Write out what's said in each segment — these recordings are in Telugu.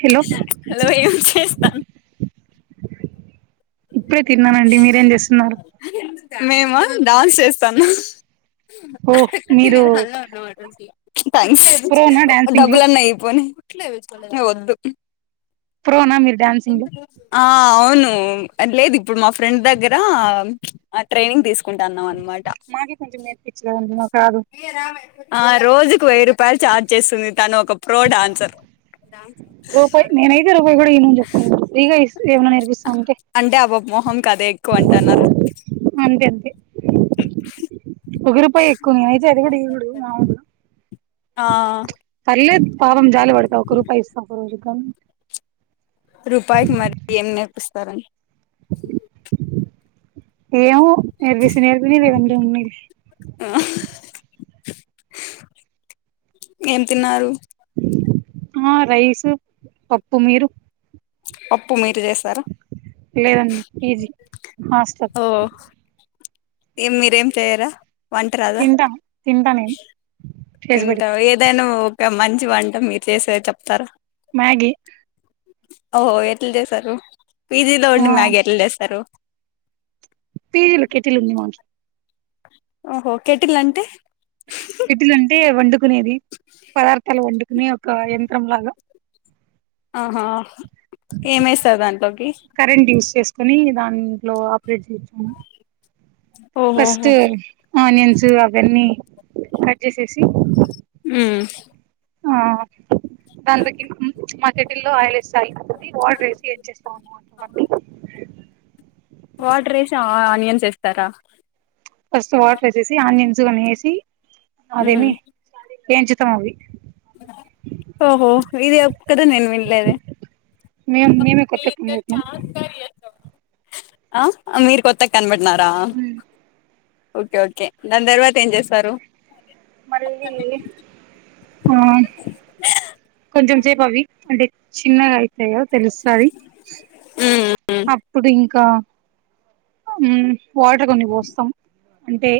హలో హలో ఏం చేస్తాన్ ఇప్పుడే తిన్నానండి మీరేం చేస్తున్నారు మేమా డాన్స్ చేస్తాన్న హో మీరు థ్యాంక్స్ ప్రోనా డాన్సింగ్ లో డబ్బులన్న అయిపోని వద్దు ప్రోనా మీరు డ్యాన్సింగ్‌లో ఆ అవును లేదు ఇప్పుడు మా ఫ్రెండ్ దగ్గర ఆ ట్రైనింగ్ తీసు కుంటన్నాం అనమాట మాకే కొంచెం నేర్పించలేదండి మాకు రాదు ఆ రోజుకు వెయ్యి రూపాయలు చార్జ్ చేస్తుంది తను ఒక ప్రో డాన్సర్ డ్యాన్స్ రూపాయి నేనైతే రూపాయి కూడా ఇయను చెప్తాను ఫ్రీగా ఇస్తే ఏమన్నా నేర్పిస్తా అంటే అంటే అ పాప మొహంకి అదే ఎక్కువ అంటన్నారా అంతే అంతే మ్మ్ ఒకరూపాయి ఎక్కువ నేనైతే అది కూడా ఇవ్వకుడాదు మామూలుగా ఆ పర్లేదు పాపం జాలిపడతా ఒక రూపాయి ఇస్తా ఒకరోజు గాని రూపాయికిి మరి ఏం నేర్పిస్తారండి ఏమో నేర్పిస్తే నేర్పిని లేదంటే ఉన్నిలే ఆ ఏం తిన్నారు ఆ రైసూ పప్పు మీరు అప్పు మీరే చేశారా లేదండి పీజీ హాస్టల్ ఏ మీరేం చెయారా వంటరాదా తింటా తింటా నేను చేసి పెడితే తింటావు ఏదైనా ఒక మంచి వంట మీరు చేసేది చెప్తారా మ్యాగి ఓహో ఎట్ల చేశారు పీజీలో ఉండే ఆ మ్యాగీ ఎట్ల చేస్తారు పీజీలో కేట్టిల్ ఉంది మాకి ఓహో కేెటిల్ అంటే కేటిల్ అంటే వండుకునేది పదార్థాలు వండుకునే ఒక యంత్రం లాగా ఆహా ఏమేస్తారు దాంట్లోకి కరెంట్ యూస్ చేసుకొని దాంట్లో ఆపరేట్ చేస్తాను ఫస్ట్ ఓహోహో ఆనియన్స్ అవన్నీ కట్ చేసేసి ఉమ్మ్ ఆ దానిలోకి మాకేటిలో ఆయిల్ ఏస్తాయ్ ఇది వాటర్ ఎ ఏం చేస్తా ఉన్నారు [inaudible] అండి వాటర్ వేసి ఆ ఆనియన్స్ ఏస్తారా ఫస్ట్ వాటర్ ఏసేసి ఆనియన్స్ కొన్ని వేసి ఉమ్ అదేమి ఎంచుతం అవి ఓహో ఇది ఏ కదా నేను వినలేదే మేము మేమే కొత్త పెట్టినాం ఆ మీరు కొత్త గా కనిపెట్టినార ఓకే ఓకే దాని తర్వాత ఏం చేస్తారు మళ్ళీ ఆ కొంచెం సేపు అవి అంటే చిన్నగా అయితాయి కదా తెలుస్తది మ్మ్ అప్పుడు ఇంకా మ్మ్ వాటర్ కొన్ని పోస్తాం అంటే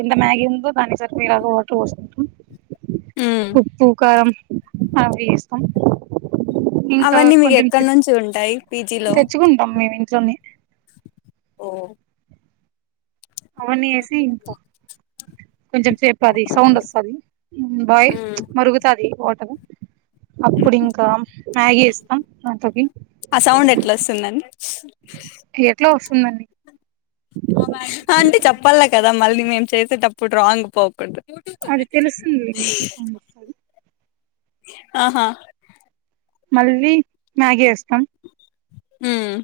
ఎంత మ్యాగీ ఉందో దానికి సరిపోయే లాగా వాటర్ పోసుకుంటాం ఉమ్ ఉప్పు కారం అవి ఏస్తాం ఇంకా అవన్నీ మీకు కొంచెం ఎక్కడ నుంచి ఉంటాయి పీజీలో తెచ్చుకుంటాం మేము ఇంట్లోనే ఓ అవన్నీ వేసి ఇంకా కొంచెం సేపు అది సౌండ్ వస్తది బాయ మరుగుతది వాటరు అప్పుడు ఇంకా మ్యాగీ ఏస్తాం దాంట్లోకి ఆ సౌండ్ ఎట్లా వస్తుందండి ఎట్లా వస్తుందండి అంటే చెప్పాల కదా మళ్ళీ మేము చేసేటప్పుడు రాంగ్ పోకూడదు అది తెలుస్తుందిలె మీకే సౌండ్ వస్తది ఆహా మళ్ళీ మ్యాగీ వేస్తాం మ్మ్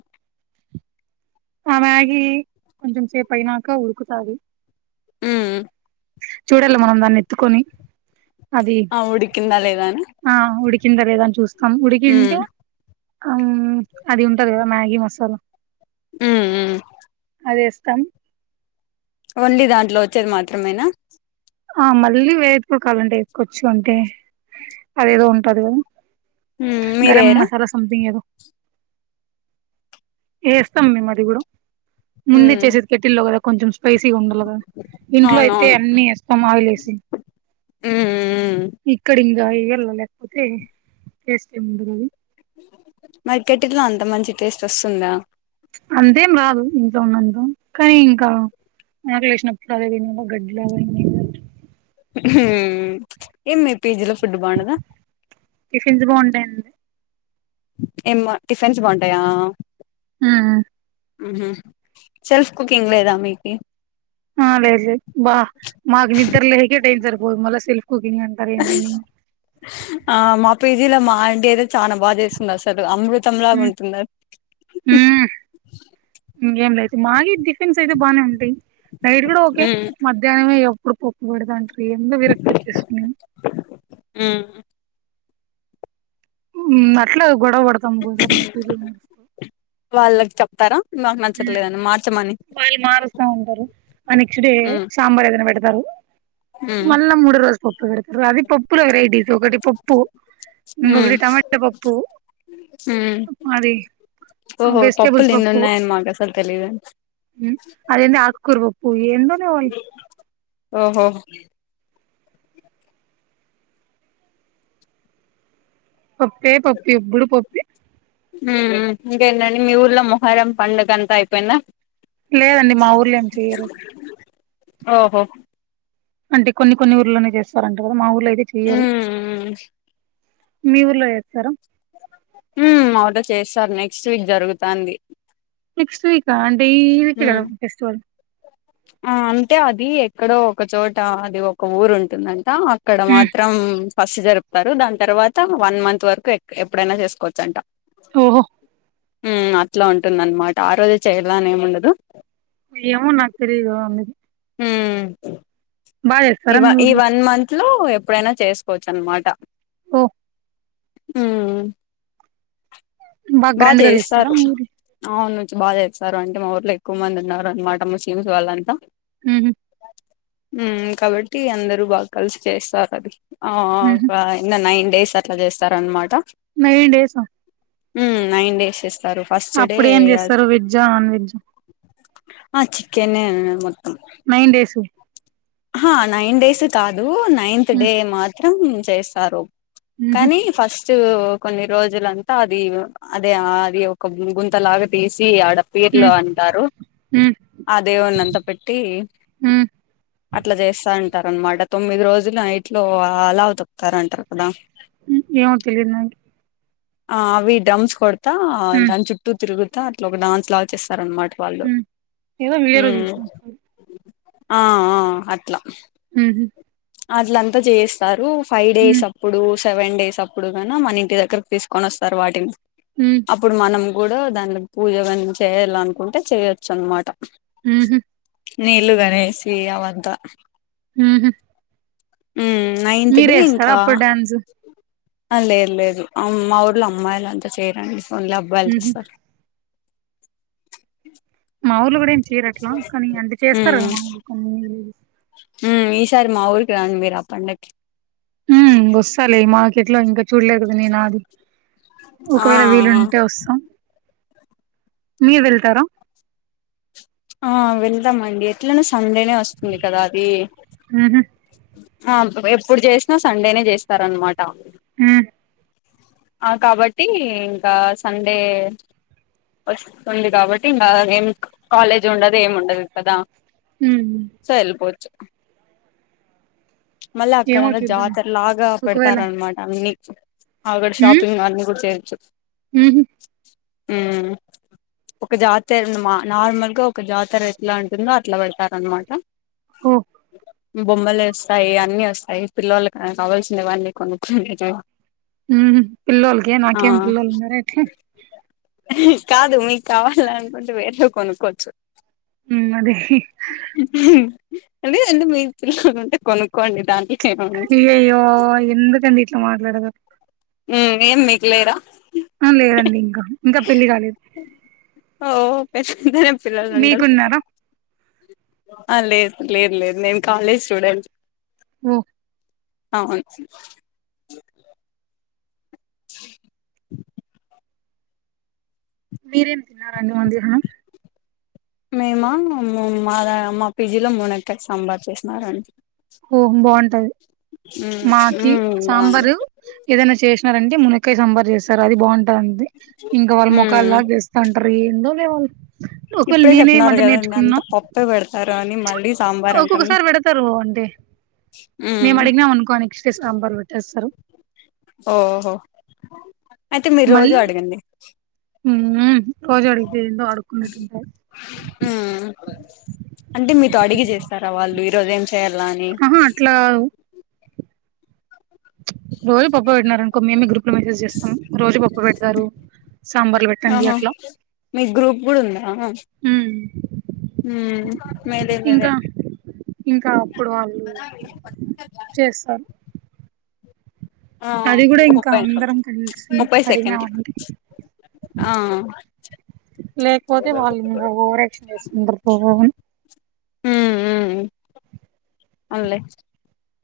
ఆ మ్యాగీ కొంచం సేపైనాక ఉడుకుతాది మ్మ్ చూడాలి మనం దాన్ని ఎత్తుకొని అది ఆ ఉడికింద లేదా అని ఆ ఉడికింద లేద అని చూస్తాం హ్మ్ ఉడికింటే ఆమ్ అది ఉంటది కదా మ్యాగీ మసాలా మ్మ్ మ్మ్ మ్మ్ అది ఏస్తాం ఓన్లీ దాంట్లో వచ్చేది మాత్రమేనా ఆ మళ్ళీ వేయొచ్చు కాలంటే వేసుకోచ్చు అంటే అదేదో ఉంటది కదా హ్మ్ గరం మీరేయరా మసాలా సథింగ్ ఏదో వేస్తాం మేము అది కూడా ముందే హ్మ్ చేసేది కెట్టిల్లో కదా కొంచెం స్పైసీగా ఉండల్ల కదా ఇంట్లో అయితే అవునవును అన్ని ఏస్తాం ఆయిల్ ఏసీ మ్మ్ మ్మ్ మ్మ్ ఇక్కడ ఇంగ ఎయ్యాళ్ళ లేకపోతే టేస్ట్ ఏమి ఉండదు అది మరి కెటిల్ లో అంత మంచి టేస్ట్ వస్తుందా అంతేం రాదు ఇంట్లో ఉన్నంత కానీ ఇంకా ఆకలి ఏసినప్పుడు అదే తినాలా గడ్డి లాగా [unintelligible] ఏమి మీ పి జి లో ఫుడ్ బాగుండద టిఫిన్స్ బాగుంటాయండి ఏం బా టిఫిన్స్ బాగుంటాయా ఆ అ మ్ హు సెల్ఫ్ కుకింగ్ లేదా మీకి అ లేదు లేదు బా మాకు నిద్ద్రలేకే టైమ్ సరిపోదు మల్ల సెల్ఫ్ కుకింగ్ అంట ఆ మా పేజీల మా ఆంటీ అయితే చాలా బాగా చేస్ అసలు అమృతంలాగా ఉంటుంది మ్ ఇంకేం లే అయితే మాగే డిఫెన్స్ అయితే బానే ఉంటాయి నైట్ కూడా ఓకే హ్మ్ మధ్యాహ్నమే ఎప్పుడు పప్పు పెడుతంటీ ఎన్టనే విరక్తి వచ్చేస్తుంది మ్ మ్ అట్ల గొడవ పడతాంకోసార్ మద్య లోనే వాళ్ళకి చెప్ తార నాకు న మ్ వాళ్ళు మారుస్తా ఉంటారు ఆ నెక్స్డే ఉమ్ సాంబార్ ఏదైనా పెడుతారు ఉమ్ మళ్ళా మూడో రోజు పప్పు పెడుతారు అది పప్పుల వెరైటీస్ ఒకటి పప్పు ఉమ్ ఇంగోకటి టమాట పప్పు ఉమ్ మరి వెజిటేబుల్స్ పప్పు అంత లేదండి అదేంది అకుకూర పప్పు ఎందోనే వాల్ ఓహో పప్పే పప్పు ఎప్పుడు పప్పే మ్ మ్ ఇంకేంటండి మీ ఊర్లో మొహరం పండుగ అంతా అయిపోయిందా లేదండి మా ఊర్లో ఏం చేయలేదు ఓహో అంటే కొన్ని కొన్ని ఊర్లనే చేస్తారంటారు కదా మా ఊర్లో అయితే చెయరు ఉమ్ ఉమ్ మీ ఊర్లో చేస్తారా మ్ మా ఊర్లో చేస్తారు నెక్స్ట్ వీక్ జరుగుతంది నెక్స్ట్ వీకా అంటే ఈ ఈ వికే కద ఉమ్ ఫెస్టివల్ ఆ అంటే అది ఎక్కడో ఒక చోట అది ఒక ఊరు ఉంటుందంట అక్కడ హ్మ్. మాత్ త్రం ఫస్ట్ జరుపుతారు దాని తర్వాత వన్ మంత్ వరకు ఎప్పుడైనా చేసుకోవచ్చు అంట ఓహో మ్ అట్లా ఉంటుందన్నమాట ఆ రోజె చేయాలని ఏముండదు ఏమొ నక్ తెలీయాదు అవన్నీ మ్ ఈ చేస్తారా మీ ఈ ఊర్లో వన్ మంత్ లో ఎప్పుడైనా చేసుకోవచ్చు అనమాట ఓ మ్ బాగా గ్రాండ్ గా చేస్తారా చేయిస్తారు మీ ఊర్లో అవును నుంచ్ బాగా చేస్తారు అంటే మా ఊర్లో ఎక్కువ మంది ఉన్నారు అనమాట మూస్లింస్ వాళ్ళంతా మ్ హు మ్ కాబట్టి అందరు బాగా కలిసి చేస్తారు అది ఆ ఉహు ఆ ఇంగ నైన్ డేస్ అట్లా చేస్తారన్నమాట నైన్ డేస మ్ నైన్ డేస్ చేస్తారు ఫస్ట్ డే అప్పుడు ఏం చేస్తారు వెజ్జా నాన్ వెజ్ ఆ చికెనే మొత్తం నైన్ డేసు అహ నైన్ డేస్ కాదు నైన్త్ డే మాత్రం చేస్తారు ఉమ్ కనీ ఫస్ కొన్ని రోజులంతా అది అదే ఆది ఒక గుంతలాగా తీసి ఆడ పీర్లో అంటారు ఉమ్ ఆ దేవున్నంత పెట్టీ ఉమ్ అట్లా జేస్తా అంటారనమాట తొమ్మిది రోజులు ఇట్లో అలావు తొక్కుతారంటారు కదా ఏమో తెలిదు నడి ఆ అవి డమ్స్ కొడ్తా ఉమ్ దన్ చుట్టూ తిరుగు తా అట్లా ఒక డాన్స్ లాగా చేస్తారన్నమాట వాళ్ళు ఉమ్ ఏదో వీడియోలో చూసిన ఒకసారి ఆ అ అట్ల ఉహు అట్లంత జేస్తారు ఫైవ్ ఉమ్ డేస్ అప్పుడూ సెవెన్ డేస్ అప్పుడు గన మన ఇంటి దగ్గరకి తీస్కోని ఒస్తారు వాటిని ఉమ్ అప్పుడు మనం గుడా దాన్ట్లకు పూజగని చేయాలనుకుంటే చేయచ్చు అనమాట ఉహు నీళ్లు గణేసి అవంత ఉహు ఉమ్ నైన్త్ మీరు డే వేస్తారా ఇంకా అప్పుడు డ్యాన్స్ అ లేదు లేదు అమ్ మా ఊర్ళ అమ్మాయిలంతా చేయరండి ఒన్లీ అబ్బాయిలు చూస్తారు మాఊలు గుడా ఏం చేయరట్లా కానీ అంత చేస్తారు కదా ఉమ్ మామలు కొన్ని ఉమ్ ఈసారి మా ఊర్కి రాండ్ మీరా ఆ పండక్కి ఇ ఒస్తాలె ఈ మార్కెట్ లో ఇంకా చూడలేదు గదా నేను అది ఆ ఒకవేళ వీలుంటే ఒస్తా మీరు వెళ్తరా ఆ వెళ్దామండి ఎట్లనా సండేనే ఒస్తుంది కదా అది ఉహు అ ఎప్పుడు జీష్నా సండేనే జేస్తారనమాట ఉమ్ ఆ కాబట్టి ఇంకా సండే ఒస్తుంది కాబట్టి ఇం బ ఏం కాలేజ్ ఉండదు ఏమ్ ఉండదు కదా ఉమ్ సో వెల్పోచ్చు మళ్ళ ఏమో అక్కడంత చూద్దాం జాతర లాగా ఒకవేళ పెడ్తారనమాట అన్నీ ఆగడ ఉమ్ షాపింగ్ మాళని కూడ చేయచ్చు ఉహు ఉమ్ ఒక జాతర మా నార్మల్గా ఒ క జాతర ఎట్లా ఉంటుందో అట్లా పెడ్తారనమాట ఓ బొమ్మలేస్ తాయి అన్ని ఒస్తాయి పిల్లలు కావాల్సినవన్నీ కొనుక్కనే ఉహు పిల్లోలకే ఆ నాకేం పిల్లోలు ఉన్నారా ఎట్లా కాదు మీకావాలనుకుంటే వేరే కొనుక్కోచ్చు ఉమ్ అదే అదే అండి మీ పిల్లలుంటే కొనుక్కోండి దానికి అయ్యయ్యో ఎందుంకండీట్ల మాట్లాడ్తరు ఉమ్ ఏం మీక్ లేరా అ లేదండి ఇంకా ఇంక పెళ్లి కాలేదు ఓ ఒకే పిల్లల్లుండరు మీకున్నారా ఆ లేద్ లేద్ లేద్ నేను కాలేజ్ స్టూడెంట్ ఓ అవున్ మీరేం తిన్నారండి మధ్యాహనం మేమా మామ్ మా మా పీజీలో మునక్కై సాంబార్ చేసినారండి ఓహ్ బాంటాది ఉమ్ మాకి ఉమ్ సాంబారు బాగుంది ఏదైనా చేస్ నారంటే మునక్కయి సాంబార్ చేస్తారు అది బాంటదమ్ది ఇంకా వాళ్ళ మొ ఉమ్ ఒకలా చేస్తాంటారు ఏందో లే వాళ్ళు ఒక్ వేళ నేనే వంట నేర్చుకున్నా త పెడతారాని మళ్ళీ సాంబార్ అంటాం ఒక్కొక్కసారి పెడతారు అంటే మేము ఉమ్ అడిగినాం అనుకోని నెక్స్ట్ డే సాంబార్ పెట్టేస్తారు ఓహో అయితే మీర్ రోజు అడగండి ఊ రోజు అడుగితే ఎందో అడుకున్నట్టు ఉంటాయి ఊ అంటే మీతో అడిగి చేస్తారా వాళ్ళు ఈరోజు ఏం కేరళ అని ట్లావు రోజు పప్పు పెట్నారనుకో మేమే గ్రూప్ లో మెసేజ్ చేస్తం రోజు పప్పు పెడతారు సాంబార్లు పెట్టండి అట్లా గుడుంద మ్మ్ హ్మ్ మెలైనదే ఇంకా ఇంకా అప్పుడు వాళ్ళు చేస్తారు ఆ అది కూడా ఇంకా ముప్పై అందరం కలిసి ముప్పై సెకండ్ కీ అడిగినామంటే ఆ లేక్ పోతే వాళ్ళు ఇంకా ఓవరాక్షన్ చేసుందురు పోని హూ హు అల్లే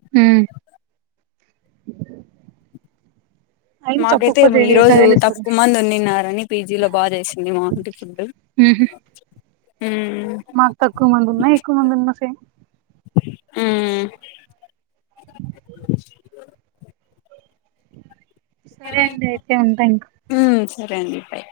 హు మాకైతే ఇం ఈ రోజు తక్కువ్ మంది ఉంన్నిన్నారని పీజీ లో బా చేసింది మా ఆంటీ ఫుడ్ ఊహు ఉమ్ మాక్ తక్కువ మందున్నా ఎక్కువ మందున్నా సేమ్ ఊ సరే అండి అయితే ఉంటా ఇంకా ఊ సరే అండి బాయ్